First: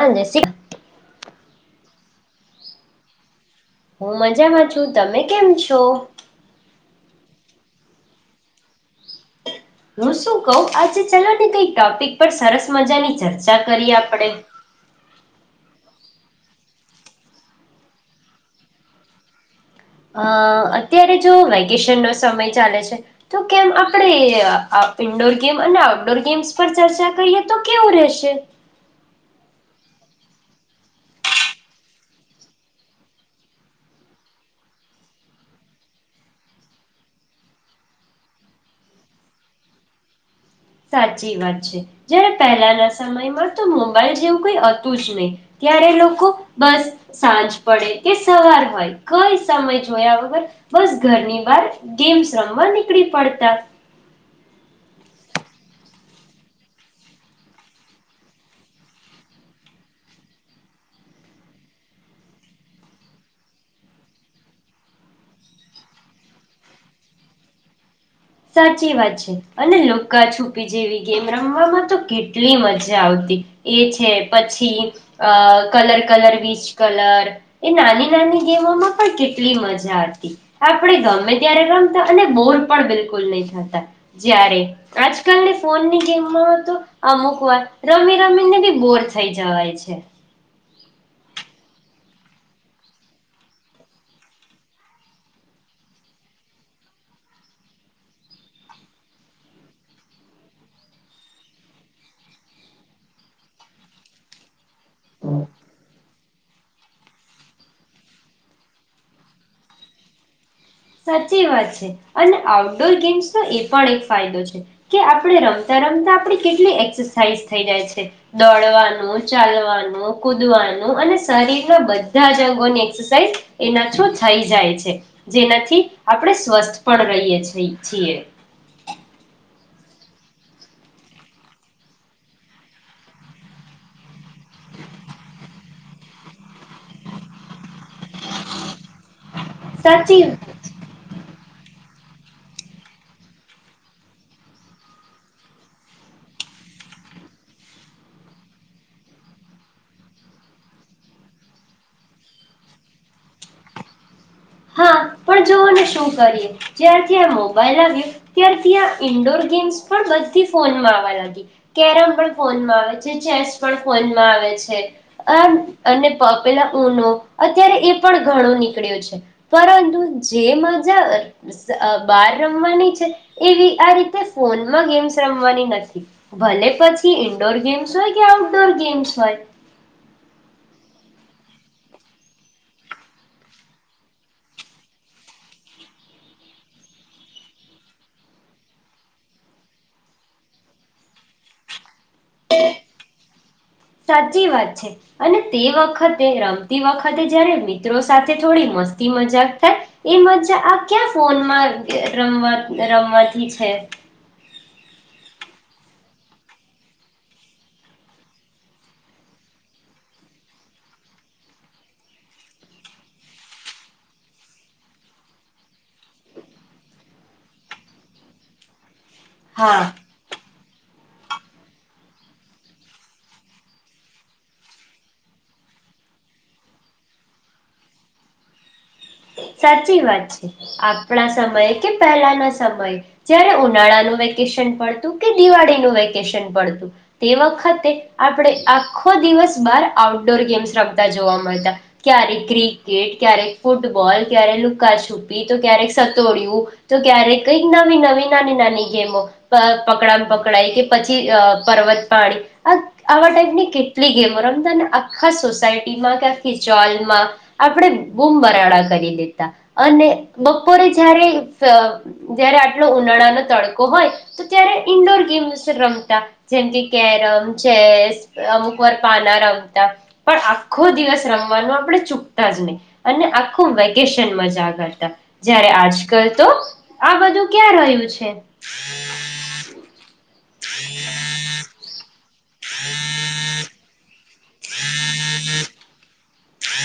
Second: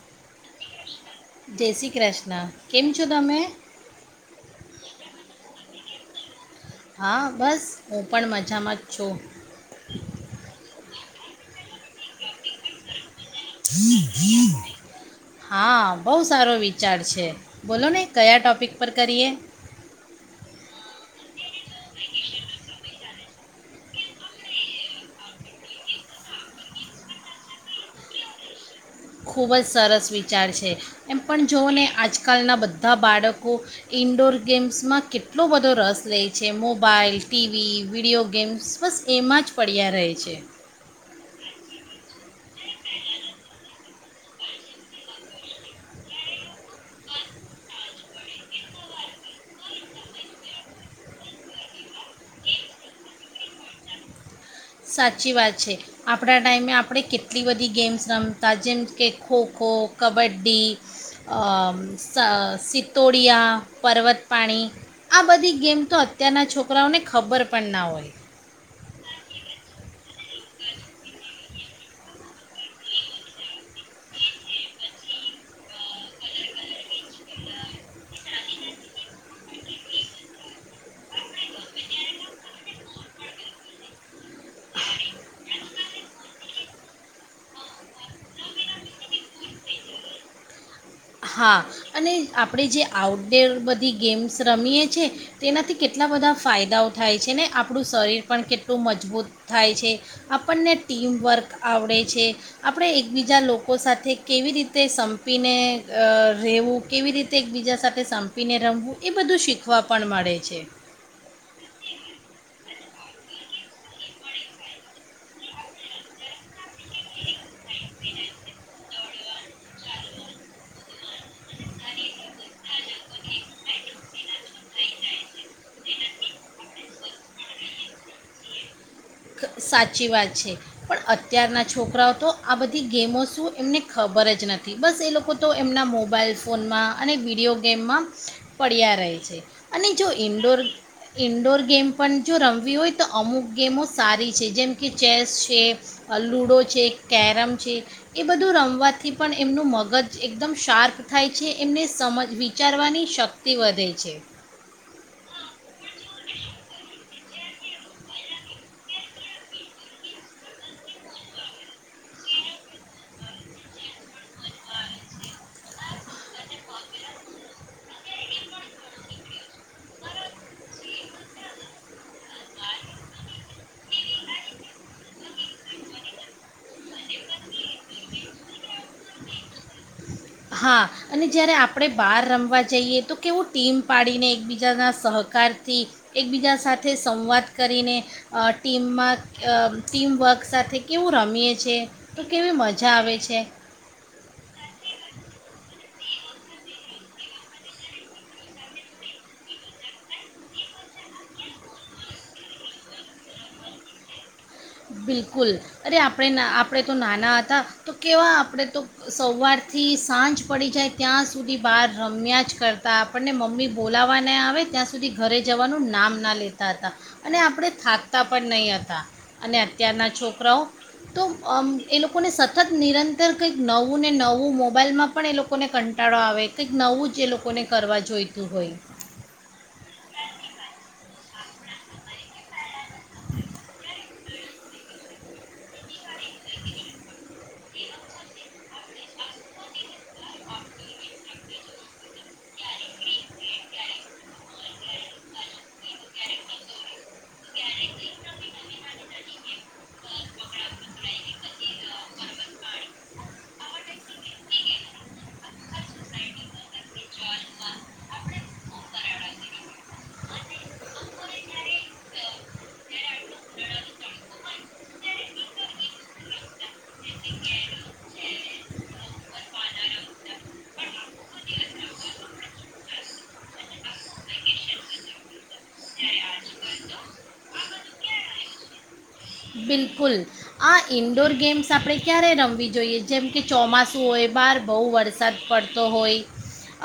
હા જય શ્રી જય શ્રી ક્ર્ષ્ણ. ના કેમ છો તમે. હું મજામાં છું તમે કેમ છો? હા બસ હું પણ મજામાં જ છું. હું શું કવ આજે ચલોને કઈ ટોપિક પર સરસ મજાની ચર્ચા કરીએ આપણે હા. બહુ સારો વિચાર છે બોલો ને કયા ટોપિક પર કરીએ. અ અત્યારે જો વેકેશનનો સમય ચાલે છે તો કેમ આપણે અ ઇન્ડોર ગેમ અને આઉટડોર ગેમ્સ પર ચર્ચા કરીએ તો કેવું રહેશે. ખૂબ જ સરસ વિચાર છે એમ પણ જોઓ ને આજકાલના બધા બાળકો ઇન્ડોર ગેમ્સમાં કેટલો બધો રસ લે છે મોબાઈલ, ટીવી, વિડીયો ગેમ્સ બસ એમાં જ પડ્યા રહે છે. સાચી વાત છે. જયારે પહેલાના સમયમાં તો મોબાઈલ જેવું કઈ હતું જ નહી ત્યારે લોકો બસ સાંજ પડે કે સવાર હોય કઈ સમય જોયા વગર બસ ઘરની બહાર ગેમ્સ રમવા નીકળી પડતા. સાચી વાત છે. આપણા ટાઈમે આપણે કેટલી બધી ગેમ્સ રમતા જેમ કે ખોખો, કબડ્ડી, અ સ સતોડિયા પર્વતપાણી આ બધી ગેમ તો અત્યારના છોકરાઓને ખબર પણ ના હોય. સાચી વાત છે. અને લુકા છુપી જેવી ગેમ રમવામાં તો કેટલી મજા આવતી એ છે પછીઅ કલર-કલર વીચ કલર એ નાની-નાની ગેમોમાં પણ કેટલી મજા હતી. આપડે ગમે ત્યારે રમતા અને બોર પણ બિલકુલ લઈ જતા જ્યારે આજકાલ ફોનની ગેમમાં હતો અમુક વાર રમી રમીને બી બોર થઈ જવાય છે. હા અને આપણે જે આઉટડોર બધી ગેમ્સ રમીએ છીએ. તેનાથી કેટલા બધા ફાયદાઓ થાય છે ને આપણું શરીર પણ કેટલું મજબૂત થાય છે, આપણને ટીમવર્ક આવડે છે, આપણે એકબીજા લોકો સાથે કેવી રીતે તે સંપીને રહેવું, કેવી રીતે એકબીજા સાથે સંપીને રમવું એ બધું શીખવા પણ મળે છે. સાચી વાત છે અને આઉટડોર ગેમ્સનો એ પણ એક ફાયદો છે કે આપણે રમતા રમતા આપડી કેટલી એક્સરસાઇઝ થઈ જાય છે. દોડવાનું, ચાલવાનું, કૂદવાનું અને શરીરના બધા જ રંગોની એક્સરસાઇઝ એના થ્રુ થઈ જાય છે. જેના આપણે સ્વસ્થ પણ રહીએ છ છીએ. સાચી વાત છે. પણ અત્યારના છોકરાઓ તો આ બધી ગેમો શું એમને ખબર જ નથી. બસ એ લોકો તો એમના મોબાઈલ ફોનમાં અને વિડીયો ગેમમાં પડ્યા રહે છે. અને જો સાચી ઇન્ડોર ઇન્ ડોર ગેમ પણ જો રમવી હોય તો અમુક ગેમો સારી છે. જેમ કે ચેસ છે, લુડો છે, કેરમ છે એ બધું રમવાથી પણ એમનું મગજ એકદમ શાર્પ થાય છે એમને સમજ વિચારવાની શક્તિ વધે છે. હા પણ જોઓને શું કરીએ જ્યારથી આ મોબાઈલ આવ્યો ત્યારથી આ ઇન્ડોર ગેમ્સ પણ બધી ફોનમાં આવવા લાગી. કેરમ પણ ફોનમાં આવે છે, ચેસ પણ ફોનમાં આવે છે આ અને પે પેલા ઉનો અત્યારે એ પણ ઘણો નીકળ્યો છે. પરંતુ જે મજા અ બાર રમવાની છે એવી આ રીતે ફોનમાં ગેમ્સ રમવાની નથી. ભલે પછી ઈન્ડોર ગેમ્સ હોય કે આઉટડોર ગેમ્સ હોય. હા અને જ્યારે આપણે બહાર રમવા જઈએ તો કેવું ટીમ પાડીને એકબીજાના સહકારથી એકબીજા સાથે સંવાદ કરીને અ ટીમમાં અ ટીમવર્ક સાથે કેવું રમીએ છે. તો કેવી મજા આવે સાચી વાત છે અને તે વખતે રમતી વખતે જયારે મિત્રો સાથે થોડી મસ્તી મજાક થાય એ મજા આ ક્યાં ફોનમાં રમવા રમવાથી છે. બિલકુલ અરે આપણે આપણે તો નાના હતા તો કેવા આપણે તો સવારથી સાંજ પડી જાય ત્યાં સુધી બહાર રમ્યા જ કરતા આપણને મમ્મી બોલાવવા નહીં આવે ત્યાં સુધી ઘરે જવાનું નામ ના લેતા હતા અને આપણે થાકતા પણ નહીં હતા. અને હા અત્યારના છોકરાઓ તો અમ એ લોકોને સતત નિરંતર કંઈક નવું ને નવું મોબાઈલમાં પણ એ લોકોને કંટાળો આવે કંઈક નવું જ એ લોકોને કરવા જોઈતું હોય. સાચી વાત છે. આપણા સમયે કે પહેલાના સમય જયારે ઉનાળાનું વે વેકેશન પડતું કે દિવાળી નું વે કેશન પડતું. તે વખત તે આપણે આખો દિવસ બાર આઉટડોર ગેમ્સ રમતા જોવા મલતા. ક્યારેક ક્રિકેટ, ક્યારેક ફૂટબોલ, ક્યારે લુકા છૂપી, તો ક્યારેક સતોડયું, તો ક્યારેક કઈક નવી-નવી, નાની-નાની ગેમો, પ પકડામ પકડાય, કે પછી અહ પર્વત પાણી, આ આવા ટાઈપની કેટલી ગેમો રમતા, ને આખા સોસાયટીમાં કે આખી ચોલમાં આપણે ગુમ બરાડા કરી દેતા, અને બપોરે જયારે સ જયારે આટલો ઉનાળાનો તડકો હોય તો ત્યારે ઈન્ડોર ગેમ્સ રમતા, જેમ કે કેરમ, ચેસ અમુક વાર પાના રમતા, પણ આખો દિવસ રમવાનું આપણે ચૂકતા જ નહી. અને આખું વેકેશન મજા કરતા. જયારે આજ કલ તો આ બધું ક્યાં રહ્યું છે. બિલકુલ. આ ઇન્ડોર ગેમ્સ આપણે ક્યારે ર મવી જોઈએ જેમ કે ચોમાસું હોય બહાર બહુ વરસાદ પડતો હોય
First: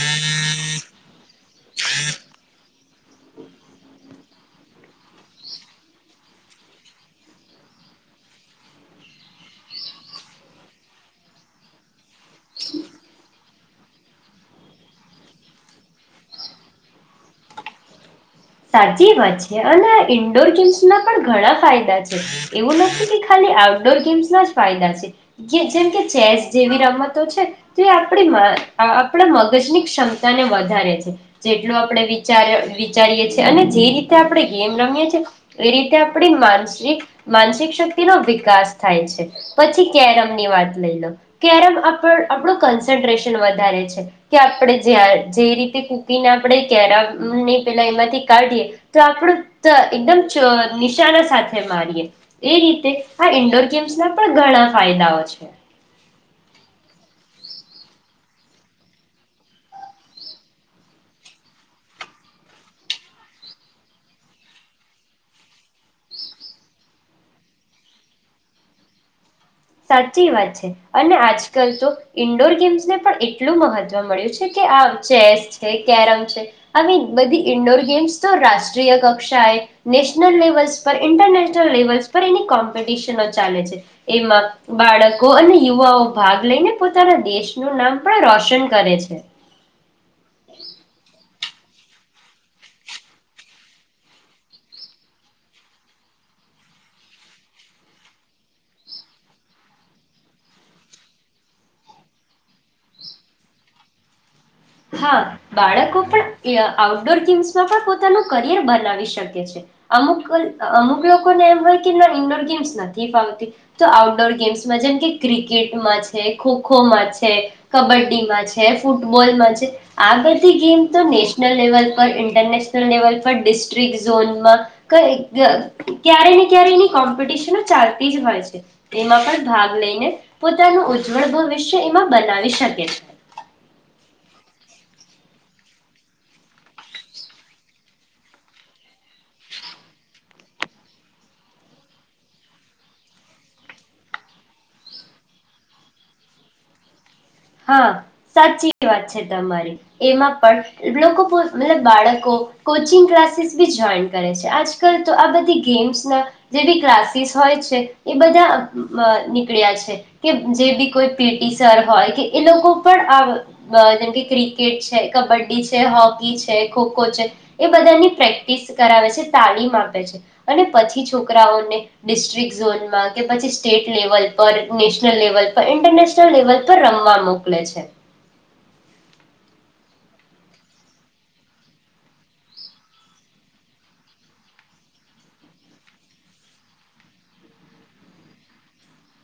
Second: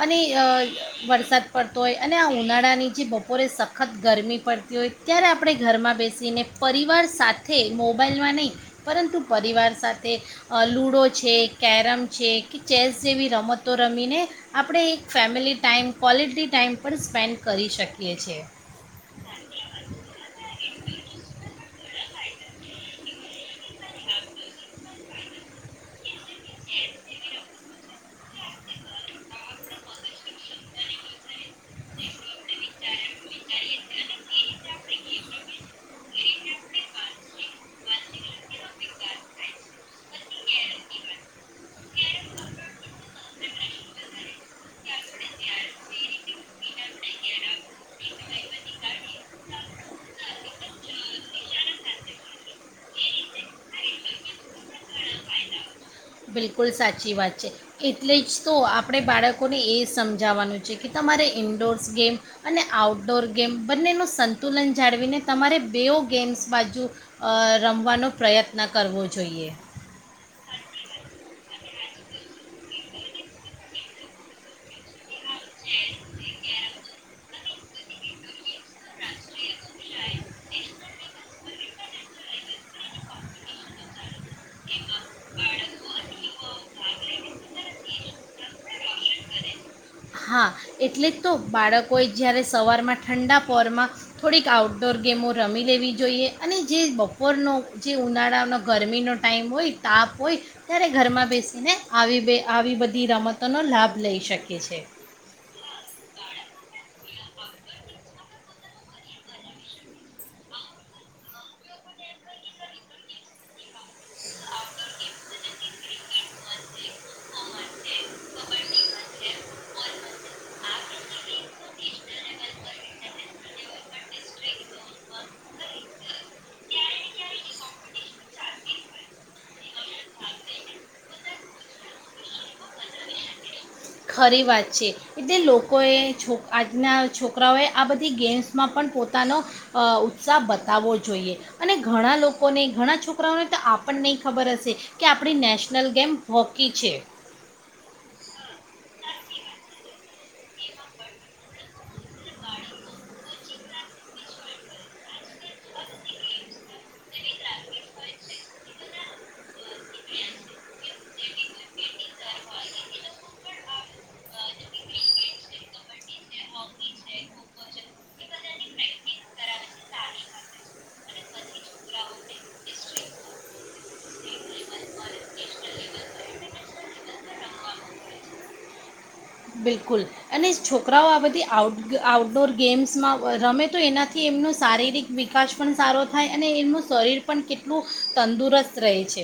અને અહ વરસાદ પડતો હોય અને આ ઉનાળાની જે બપોરે સખત ગરમી પડતી હોય, ત્યારે આપણે ઘરમાં બેસીને પરિવાર સાથ થે મોબાઈલમાં નહીં, પરંતુ પરિવાર સાથે અહ લૂડો છે, કેરમ છે, કે ચેસ જેવી રમતો રમીને આપણે એક ફેમિલી ટાઈમ, ક્વૉલિટી ટાઈમ પણ સ્પેન્ડ કરી શકીએ છે. સાચી વાત છે, અને આ ઇન્ડોર ગેમ્સ ના પણ ઘણા ફાયદા છે. એવું નથી કે ખાલી આઉટડોર ગેમ્સ ના જ ફાયદા છે, ગે જેમ કે ચેસ જેવી રમતો છે જે આ પણી મ અહ આપણા મગજની ક્ષમતા ને વધારે છે. જેટલું આપડે વિચાર વિ ચારીએ અને જે રીતે આપડે ગેમ રમીએ છીએ એ રીતે આપણી માનસિક માનસિક શક્તિ નો વિકાસ થાય છે. પછી કેરમની વાત લઈ લો, કેરમ આપ આપણું કન્સન્ટ્રેશન વધારે છે કે આપણે જે રીતે કુકંગ આપણે કેરમ ની પેલા એમાંથી કાઢીએ તો આપ એકદમ નિશાના સાથે મારીએ એ રીતે આ ઇન્ડોર ગેમ્સ ના પણ ઘણા ફાયદાઓ છે. બિલકુલ સાચી વાત છે. એટલે જ તો આપણે બાળકોને એ સમજાવવાનું છે કે તમારે ઇન્ડોર્સ ગેમ અને આઉટડોર ગેમ બંનેનું સંતુલન જાળવીને તમારે બેઓ ગેમ્સ બાજુ રમવાનો પ્રયત્ન કરવો જોઈએ. સાચી વાત છે અને આજકાલ તો ઈન્ડોર ગેમ્સને પણ એટલું મહત્વ મળ્યું છે કે આ ચેસ છે, કેરમ છે આવી બધી ઈન્ડોર ગેમ્સ તો રાષ્ટ્રીય કક્ષાએ નેશનલ લેવલ્સ પર ઇન્ટરને નલ લેવલસ પર એની કોમ્પિટિશનો ચાલે છે એમાં બાળકો અને યુવાઓ ભાગ લઈને પોતાના દેશનું નામ પણ રોશન કરે છે. હા એટલે તો બાળકોએ જ્યારે સવારમાં ઠંડા પોરમાં થોડીક આઉટડોર ગેમો રમી લેવી જોઈએ અને જે બપોરનો જે ઉનાળાનો ગરમીનો ટાઈમ હોય તાપ હોય ત્યારે ઘરમાં બેસીને આવી બે આવી બધી રમતોનો લાભ લઈ શકે છે. હા બાળકો પણ આઉટડોર ગેમ્સમાં પણ પોતાનું કરિયર બનાવી શકે છે. અમુક અમુક લોકોને એમ હોય કે ના ઇન્ડોર ગેમ્સ નથી ફાવતી તો આઉટડોર ગેમ્સમાં જેમ કે ક્રિકેટમાં છે, ખોખોમાં છે, કબડ્ડી માં છે, ફૂટબોલમાં છ આ બધી ગેમ તો નેશનલ લેવલ પર ઇન્ટરનેશનલ લેવલ પર ડિસ્ટ્રિક્ટ ઝોનમાં ક ક્યારે ને ક્યારે એની કોમ્પિટિશનો ચાલતી જ હોય છે. એમાં પણ ભાગ લઈને પોતાનું ઉજ્જવળ ભવિષ્ય એમાં બનાવી શકે છે. ખરી વાત છે. એટલે લોકોએ આજના છોકરાઓએ આ બધી ગેમ્સમાં પણ પોતાનો અ ઉત્સાહ બતાવવો જોઈએ અને ઘણા લોકોને ઘણા છોકરાઓને તો આપણને ખબર હશે કે આપણી નેશનલ ગેમ હોકી છે. હા સાચી વાત છે તમારી. એમાં પણ લોકો મતલબ બાળકો કોચિંગ ક્લાસીસ બી જોઈન કરે છે. આજકાલ તો આ બધી ગેમ્સ ના જે બી ક્લાસીસ હોય છે એ બધા નીકળ્યા છ છે કે જે બી કોઈ પી ટી સર હોય કે એ લોકો પણ આ જેમ કે ક્રિકેટ છે, કબડ્ડી છે, હોકી છે, ખોખો છે એ બધાની પ્રેક્ટિસ કરાવે છે, તાલીમ આપે છે અને પછી છોકરાઓને ડિસ્ટ્રિક ઝોનમાં કે પછી સ્ટેટ લેવલ પર, નેશનલ લેવલ પર, ઇન્ટરનેશનલ લેવલ પર રમવા મોકલે છે. બિલકુલ અને છોકરાઓ આ બધી આઉટ આઉટડોર ગેમ્સમાં રમે તો એનાથી એમનો શારીરિક વિકાસ પણ સારો થાય અને એમનું શરીર પણ કેટલું તંદુરસ્ત રહે છે.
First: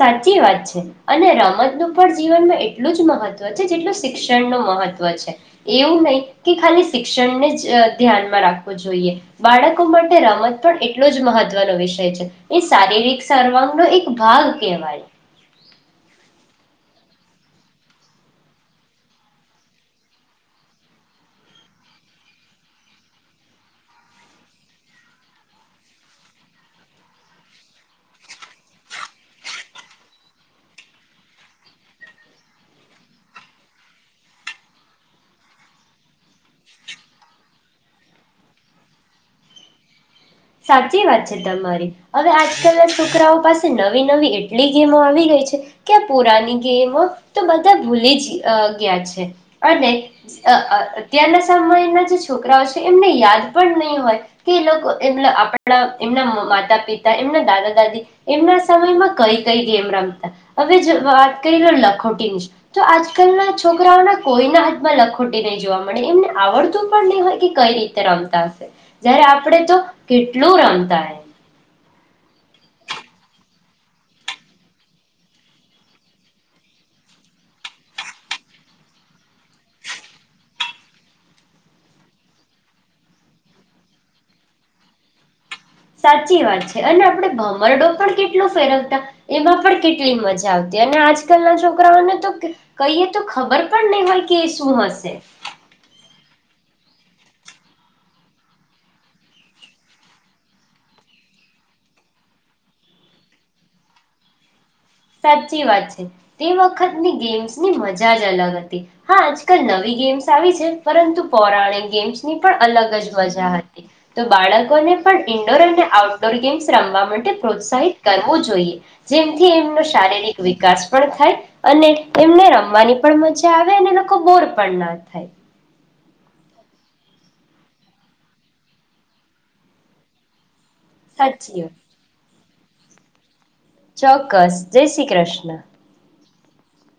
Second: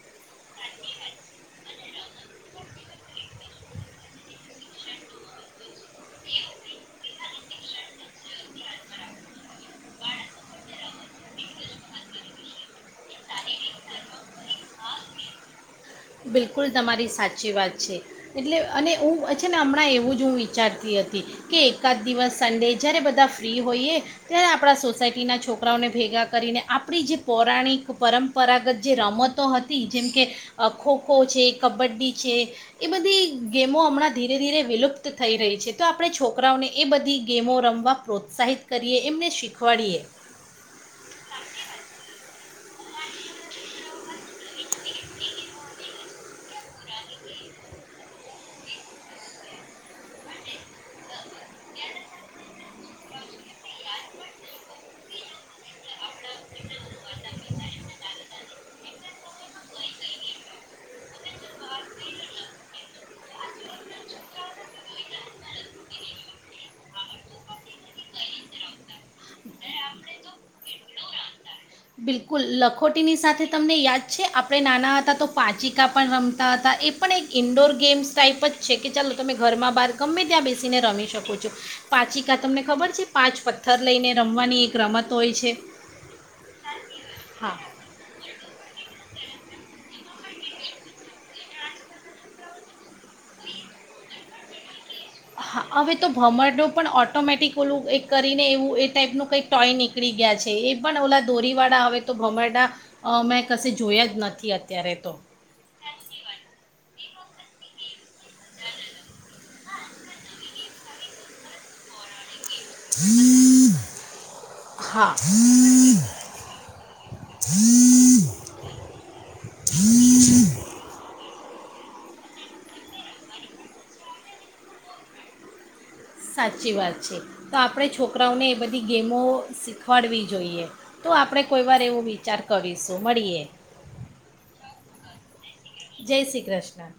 સાચી વાત છે અને રમતનું પણ જીવનમાં એટલું જ મહત્વ છે જેટલું શિક્ષણનુ મહત્વ છે. એવું નહી કે ખાલી શિક્ષણને જ ધ્યાનમાં રાખવું જોઈએ બાળકો માટે રમત પણ એટલો જ મહત્વનો વિષય છે એ શારીરિક સર્વાંગનો એક ભાગ કહેવાય. બિલકુલ તમારી સાચી વાત છે એટલે અને હું છે ને હમણાં એવું જ હું વિચારતી હતી કે એકાદ દિવસ સન્ડે જ્યારે બધા ફ્રી હોઈએ ત્યારે આપણા સોસાયટીના છોકરાઓને ભેગા કરીને આપણી જે પૌરાણિક પરંપરાગત જે રમતો હતી જેમકે અ ખોખો છે, કબડ્ડી છે એ બધી ગેમો હમણાં ધીરે-ધીરે વિલુપ્ત થઈ રહી છે તો આપણે છોકરાઓને એ બધી ગેમો રમવા પ્રોત્સાહિત કરીએ એમને શીખવાડીએ. સાચી વાત છે તમારી હવે આજકાલના છોકરાઓ પાસે નવી-નવી એટ એટલી ગેમો આવી ગઈ છે. ક્યાક પુરાની ગેમો તો બધા ભૂલી જ અ ગયા છે અને અત્યારના સમયના જે છોકરાઓ છે એમને યાદ પણ નહી હોય કે એ લોકો આપણા એમના માતા પિતા એમના દાદા દાદી એમના સમયમાં કઈ કઈ ગેમ રમતા હવે વાત કરી લો લખોટી ની જ તો આજકાલના છોકરાઓના કોઈના હાથમાં લખોટી નહી જોવા મળે એમને આવડતું પણ નહી હોય કે કઈ રીતે રમતા હશે જય્યારે આપણે તો કેટલું રામતા એ. બિલકુલ લખોટીની સાથે તમને યાદ છે આપણે નાના હતા તો પાચિકા પણ રમતા હતા એ પણ એક ઇન્ડોર ગેમ્સ ટાઈપ જ છે કે ચાલો તમે ઘરમાં બહાર ગમે ત્યાં બેસીને રમી શકો છો પાચિકા તમને ખબર છે પાંચ પથ્થર લઈને રમવાની એક રમત હોય છે. સાચ સાચી વાત છે અને આપણે હા ભમરડો પણ કેટલો ફેરવતા. એમાં પણ કેટલી મજા આવતી અને આજકાલના છોકરાઓને તો કહીએ તો ખબર પણ નહી હોય કે એ શું હશે. હા હવે તો ભમરડો પણ ઓટોમેટિક ઓલું એક કરીને એવું એ ટાઈપનું કંઈક ટોય નીકળી ગયા છે એ પણ ઓલા દોરીવાળા હવે તો ભમરડા અ મેં કશે જોયા જ નથી અત્યા સાચી વાત છે તે વખતની ગેમ્સ ની મજા અલગ હતી હા આજકાલ નવી ગેમ્સ આવી છે પરંતુ પૌરાણિક ગેમ્સની અલગ જ મા હતી તો બાળકોને હા પણ ઇન્ડોર અને આઉટડોર ગેમ્સ રમવા માટે પ્રોત્સાહિત કરવું જોઈએ જેમથી એમ શારીરિક વિકાસ પણ થાય અને એમને રમવાની પણ મજા આવે અને લોકો બોર પણ ના થાય સાચી વાત છે તો આપણે છોકરાઓને એ બધી ગેમો શીખવાડવી જોઈએ તો આપડણે સાચી કોઈ વાત વાર એવો વિચાર કવિશો મળીએ ચોક્કસ જય શ્રી કૃષ્ણ જય શ્રી કૃષ્ણ